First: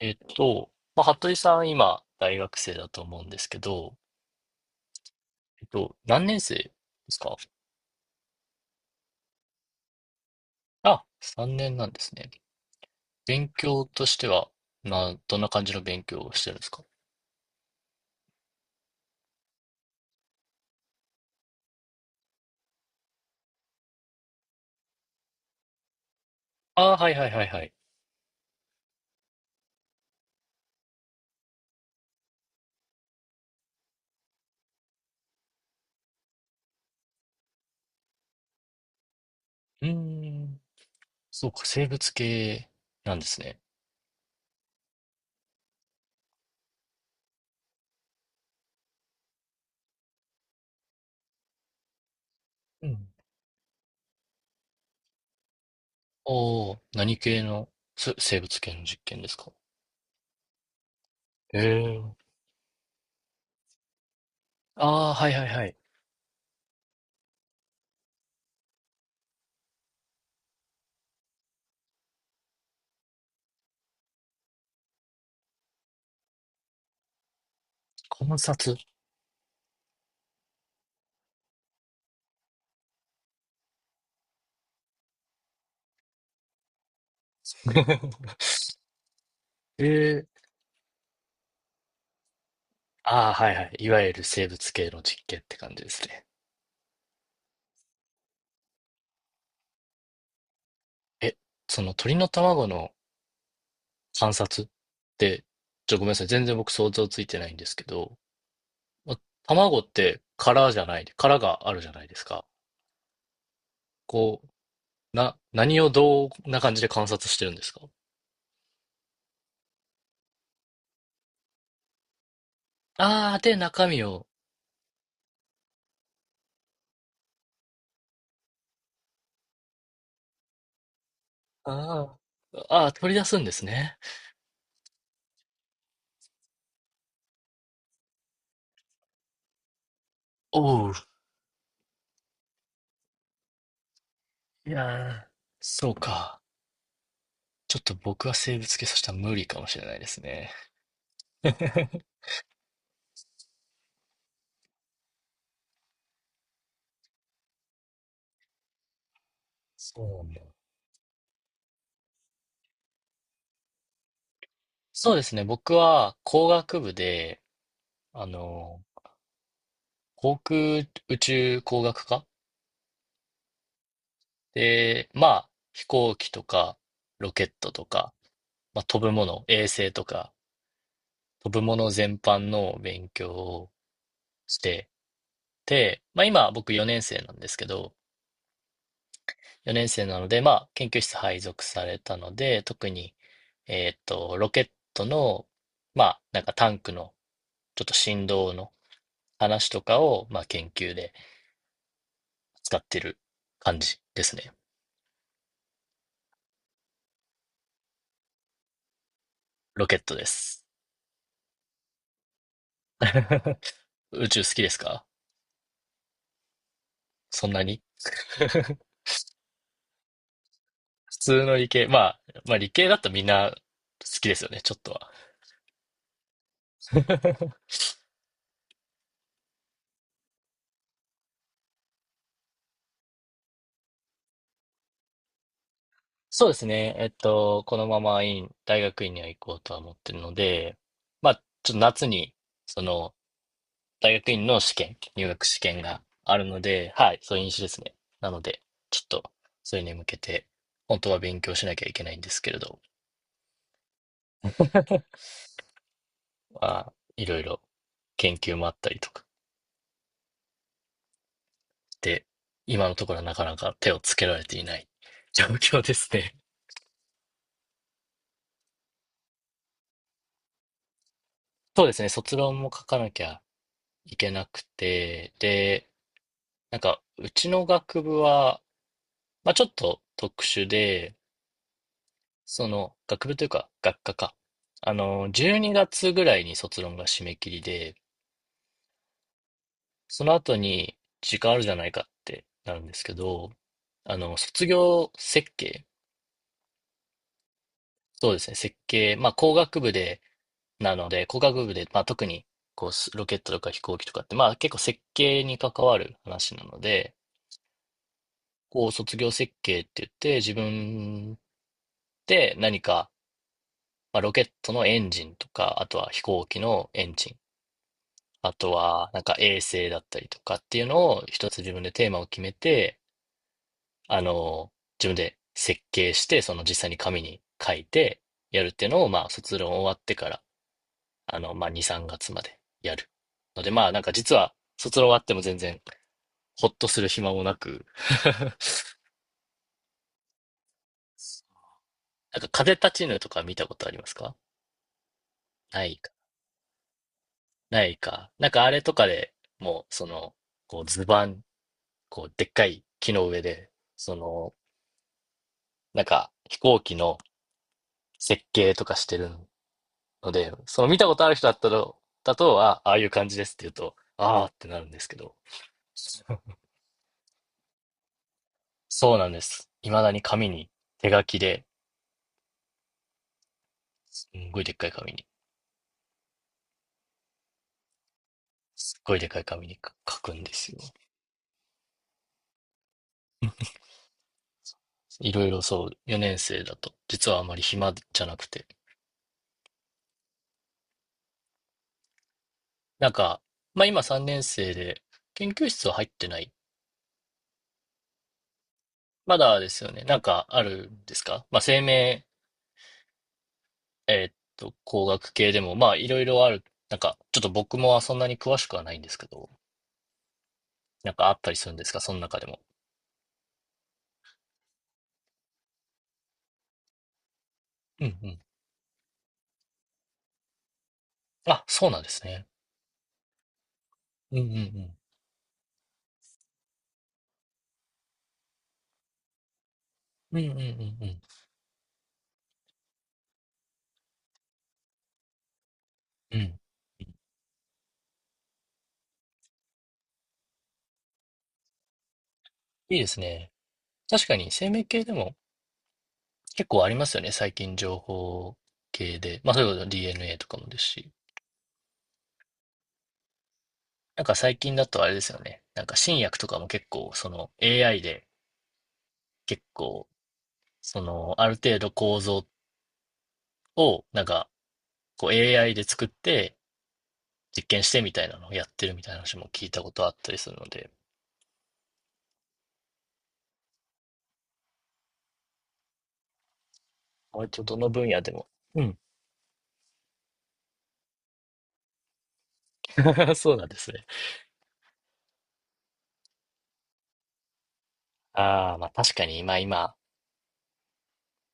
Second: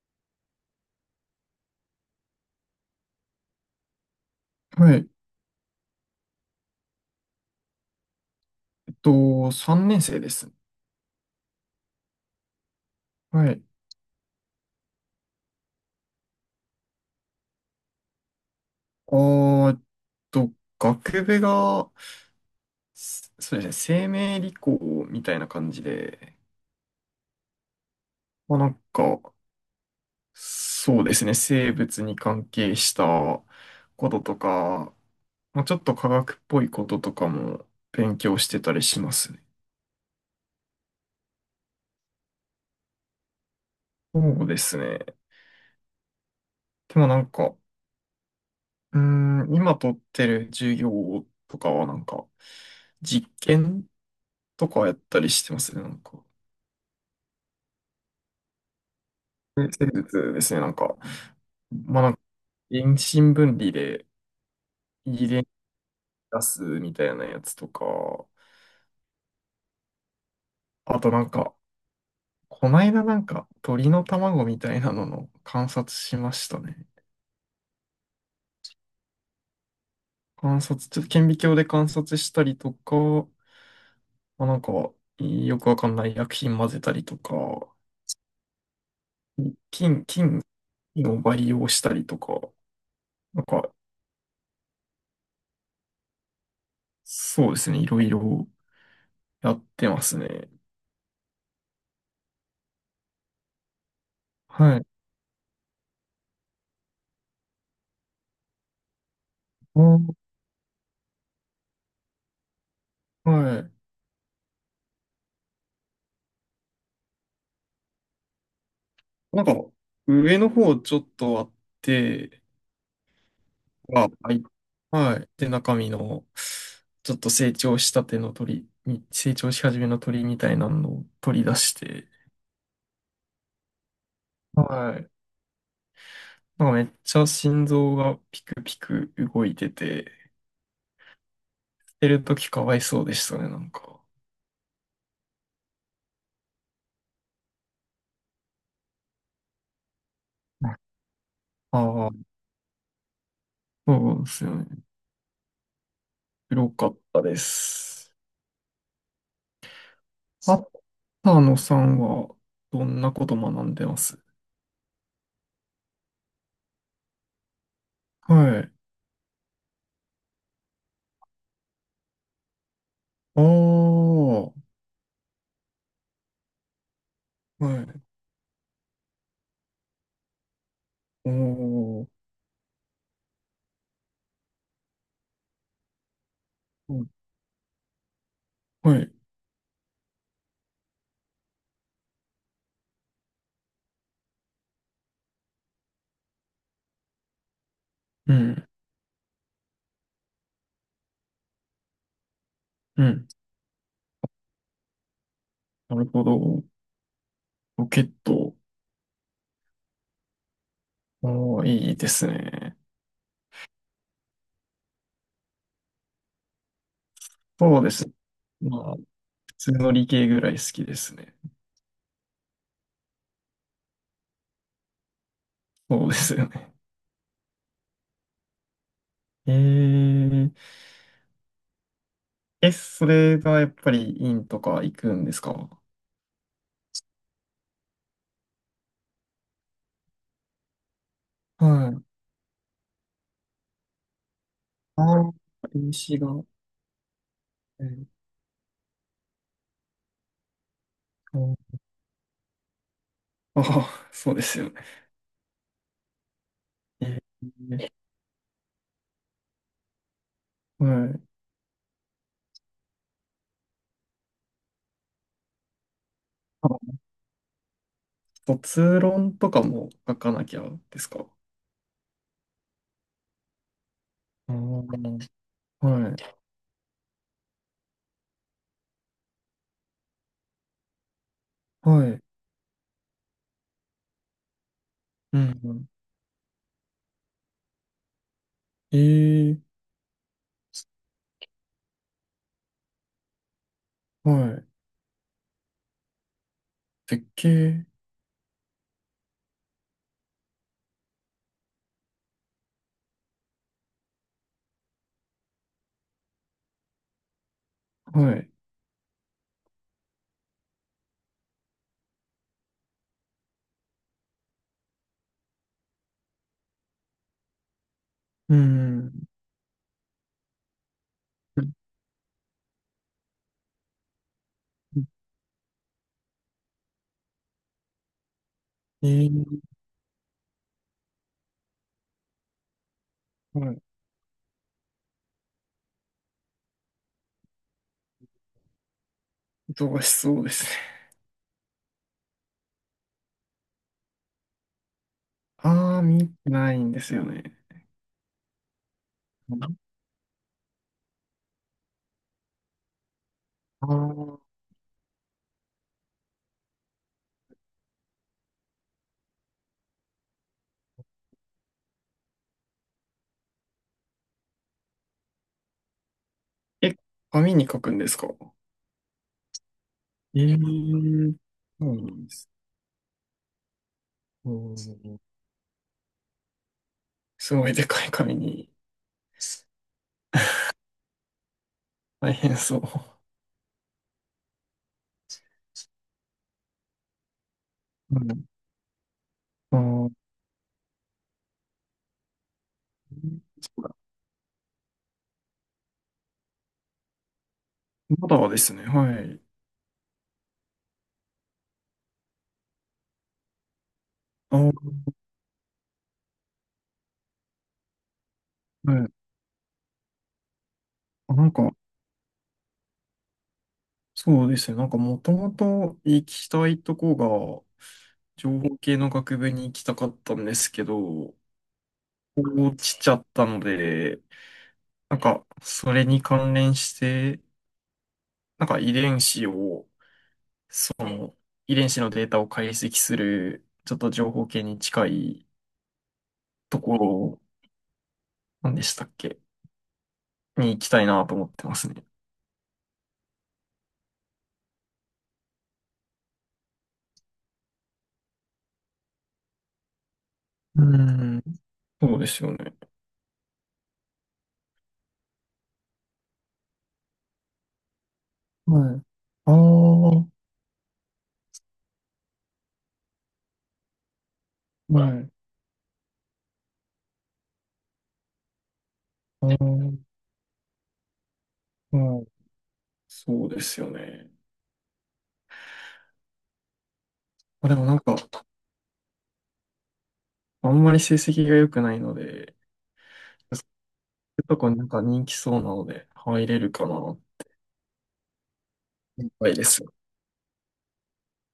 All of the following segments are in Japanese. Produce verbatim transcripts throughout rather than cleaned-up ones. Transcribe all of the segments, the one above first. えっと、まあ、服部さん、今、大学生だと思うんですけど、はい。えっと、何年生ですかえっと、さんねん生です。あ？さんねんなんですね。は勉い。強としては、な、どんな感じの勉強をしてるんですか？あーえっと、学部が、すそうですね、生命理工みたいな感じで、ああー、はいはいはいはい。まあなんか、そうですね、生物に関係したこととか、まあちょっと科学っぽいこととかも勉強してたりしますね。うーん、そうか、生物系なんですね。そうですね。でもなんか、うーん、今取ってる授業とかはなんか、うん。実験とかやったりしてますね、なんか。おー、何系のす生物系の実験ですか？生物ですね、なんか、えまえ。あ、なんか、遠心分離でああー、は遺いは伝いはい。出すみたいなやつとか、あとなんか、こないだなんか、鳥の卵みたいなのの観察しましたね。観察。 観察、ちょっと顕微鏡で観察したりとか、まあ、なんか、よくわかんない薬品混ぜたりとか、え菌、菌え。菌を培養したりとか、ああ、なんはいはか、い。いわゆる生物系の実験って感じですね。そうですね、いろいろやってますね。え、その鳥の卵の観察っはい。て、ちょ、ごめんなさい。全然僕想像ついてないんですけど、まあ卵っー、て殻じゃない、殻があるじゃないですか。はい。こう、な、何をどんな感じで観察してるんですか？なんか、上の方ちょっとあって、ああー、で、中身は、を、はい。はい。で、中身の、ちょっと成長したての鳥に、成長し始めの鳥みたいなのを取り出しあて、ーあー、取り出すんですね。はい。なんかめっちゃ心臓がピクピク動いてて、おう。捨てるときかわいそうでしたね、なんか。いやー、そうか。ちょっと僕は生物系そしたら無理かもしれないですね。ああ、そうですよね。黒かったです。そうなんだ。あったのさんは、どんなこと学んでます？そうですね。僕は工学部で、あはい。の、航空宇宙工学科ああ、はで、まあ、飛行機とか、ロケットとい。か、まあ、飛ぶもの、衛星とか、飛ぶものお全ー、般の勉強をしてて、まあ、今僕よねん生なんですけど、はい。よねん生なので、まあ、研究室配属されたので、特に、えーっと、ロケットの、まあ、なんかタンクの、ちょっと振う動ん、の話とかを、まあ、研究で使ってうるん。感じですね。なるほど。ロケット。ロケットです。おー、いいですね。宇宙好きですか？そんなそに？うです。まあ、普通の理系ぐらい好きです普ね。通の理系、まあ、まあ理系だとみんな好きですよね、ちょっとそうですよね。は。えー、え、それがやっぱり院とか行くんですか？そうですね。えっと、このまま院、大学院には行こうとは思ってるので、まあ、ちょっとはい。夏に、その、大学院の試験、あ入あ、学試験が a あが。るので、はい、そういう飲酒ですえね。ーなので、ちょっと、それに向けて、本当は勉強しなときゃいけないんですけれど、ああ、そうですよね。まあ、いえろいろ研究もあったりとかー、はい。で、今のところはなかなか手をつけられていない状況ですね。あ、卒論とかも書かなきゃですか？そうですね、卒論も書かなきゃいけなああくー、て、で、はい。なんか、うちの学部は、まあちょっと特殊で、はい。その、学部というか、学科か。あの、う12ん。月ぐらいに卒論が締め切りで、ええ。その後に時間あるじゃないかってなるんですけど、あはの、い。卒業設計、絶景、そうですね、設計、まあ工学部で、なので、工学部で、まあ特に、こう、ロケットとか飛行機とかって、まあ結構設計に関わる話なので、はい。こう、卒業設計って言って、自分で何か、まあ、ロケットのエンジンとか、あとは飛行機のエンジン、あうとはん。なんか衛星だったりとかっていうのを一つ自分でテーマを決めて、あの、自分で設計して、その実際に紙に書いてやるっていうのを、まえあ、卒え。論終わってから、あの、まあ、に、さんがつまでやる。のはで、い。まあ、なんか実は、卒論終わっても全然、ほっとする暇もなく、忙しそうですね。なんか風立ちぬとか見たことありますか？ なあい。あ、見てないんですよね。ないか。なんかあれとかでもう、その、こう図板、こうでっかい木の上で、ああそー、の、なんか飛行機の設計とかしてるので、その見たことある人だったら、だとは、ああいう感じですって言うと、ああってなるんですけど。え、紙に書くんですか？そうなんです。未だに紙えに、手書え。きで、そうなんです。すんうごいでっん。かい紙に、すごいでかい紙に。すっごいでっかい紙に書くんですよ。大変そう。いろいろそう、よねん生だと、実はあまり暇うじゃなくん。て。ああ、そなんか、まうあだ。今さんねん生で、研究室は入ってない。まだですね。はまい。だですよね。なんかあるんですか？まあ、生命、えーっあと、ー、工学系でも、まあ、いろいろある。なんか、ちょっと僕もそんなに詳しくはなはいんでい。すけど、なんかああ、っなたんりすか、るんですか、その中でも？そうですね。なんかもともと行きたいとこが、うんうん。情報系の学部に行きたかったんですけど、あ、そうなんですね。落ちちゃったので、うんうんなんかそれに関連して、なんか遺伝子を、うん。うんうんうんうそん。の遺伝子のデータを解析する、ちょっと情報系に近いうん。ところ、なんでしたっけ、に行きたいなと思ってますね。いいですね。確かに生命系でも結構ありますよね。最近情報系で。まあ、そういうこと ディーエヌエー とかもですうし。ん。そうですよね。なんか最近だとあれですよね。なんか新薬とかも結構、その エーアイ ではい。あ結あ、構、はい。その、ある程度構造を、なんか、こう エーアイ で作って実験してみたいなのをやってるみたいな話あも聞いたこー、とあったりするので、はい。そうですよね。割とまあ、でどものなん分か、野でも。うん。あんまり成績が良くないので、そうそなんですね。ういうとこになんか人気そうなので入れるかな。ああ、まあ確いかっに、ぱい今です。今、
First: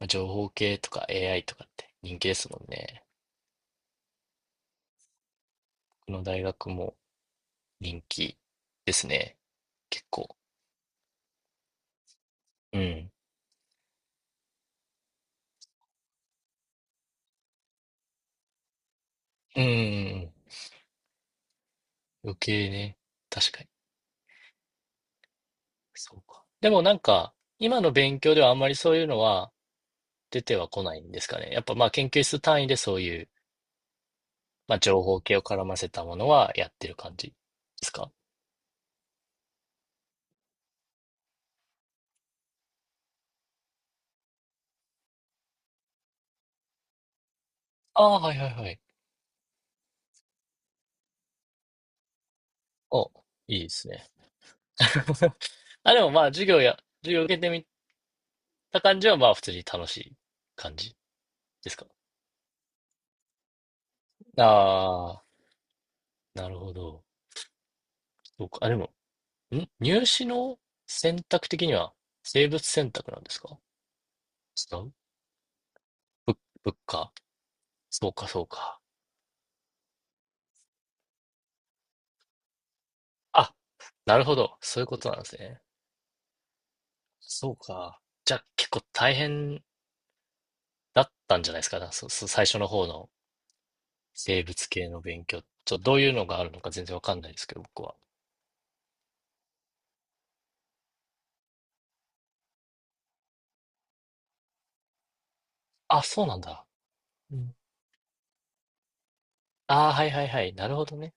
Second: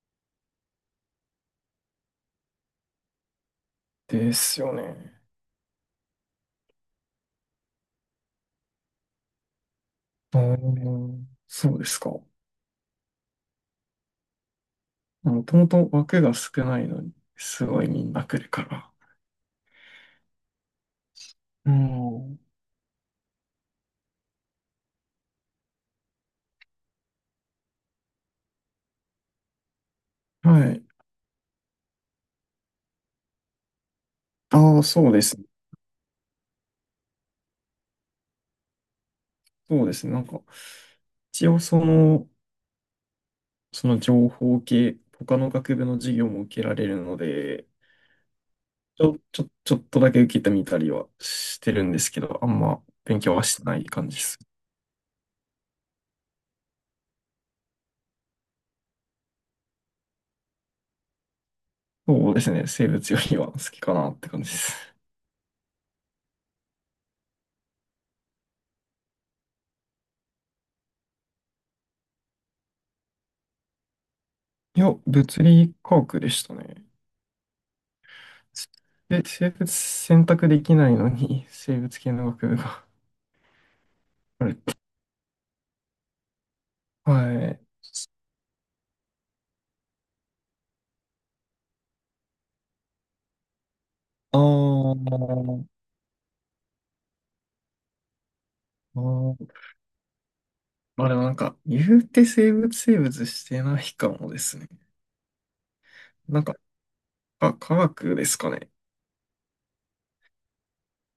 情報系とか エーアイ とかって人気ですもんね。ですよね。この大学も人気ですね。結構。うーん、そうですか。うん。もともと枠が少ないのに、すごいみんな来るから。うん、うんうんう余ん。計ね。確かに。そうか。でもなんか、今の勉強ではあんまりそういうのは出てははこい。ないんですかね。やっぱまあ研究室単位でそういうまあ、ああ、情そう報で系す。を絡ませたものはやってる感じですか？そうですね。なんか、一応その、その情報系、他の学部の授業も受けられるので、ああー、はいはいはい。ちょ、ちょ、ちょっとだけ受けてみたりはしてるんですけど、あんまお、勉強はしいいてでないす感ね。じです。あ、でもまあ、授業や、授業受けてみた感じは、まあ、普通に楽しい感じですか？そうですね。生物よりは好きかなって感じです。ああー、なるほど。そうか。あ、でも、ん入試の選択的には、生物選択なんですか？違いや、う？物理科学でぶした物ね。価そうか、そうか。で、生物選択できないのに、生物系の学部があ、なるほあるっど。て。そういうことなんですね。はそうい。か。じゃあ、結構大変だったんじゃないですか、そそ最初の方の。あ生物系の勉強。ちょっー、とどういうのがあるのか全然わかんないですけど、僕は。あー、まあでもなんか、言うて生物生物してないかもですね。あ、そうなんなんか、だ。うあ、ん。科学ですかね。ああ、はいはいはい。なるほどね。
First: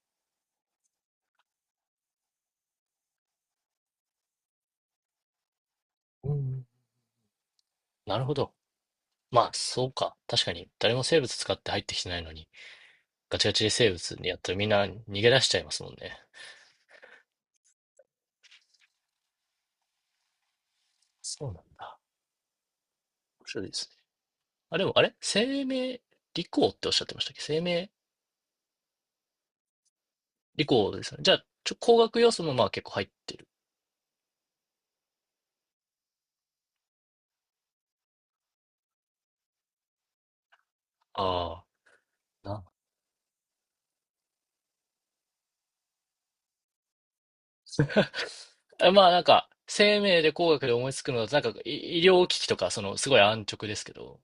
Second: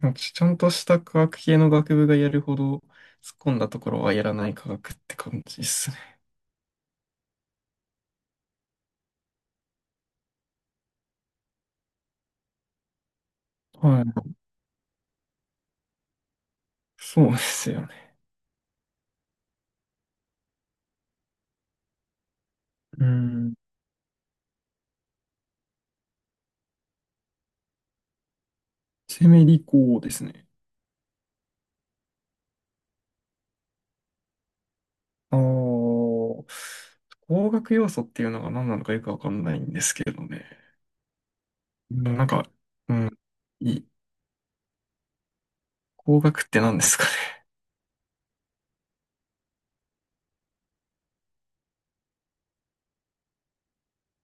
なんかちゃんとした科学系の学部がやるほど突っ込んだところはやらない科学って感じですね。うん。なるほど。まあ、そうか。確かに、誰も生物使って入ってきてないのに、ガチガチで生は物い。にやったらみんな逃げ出しちゃいますもんね。そうですよね。そうなんだ。う面ん。白いですね。あ、でも、あれ生命理工っておっしゃってましたっけ？生命生命理工ですね。理工ですよね。じゃあ、ちょ、工学要素もまあ結構入ってる。ああ、工学要素っていうのが何なのかよくわかんないんですけどね。ああ。うんなんか、なうん。いい。工学って何ですかね。まあなんか、生命で工学で思いつくのだと、なんか医医療機器とか、そのすごい安直ですけど、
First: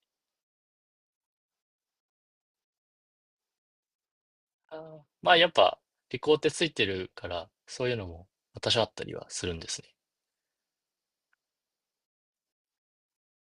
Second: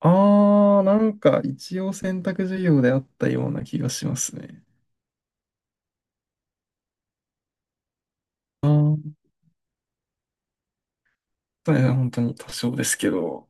ああ、なんか一応選択授業であったような気がしますね。あーまあやっぱ、理工ってついてるから、そういうのもあ私はあっあ、たりはするんですね。そうですね、本当に多少ですけど。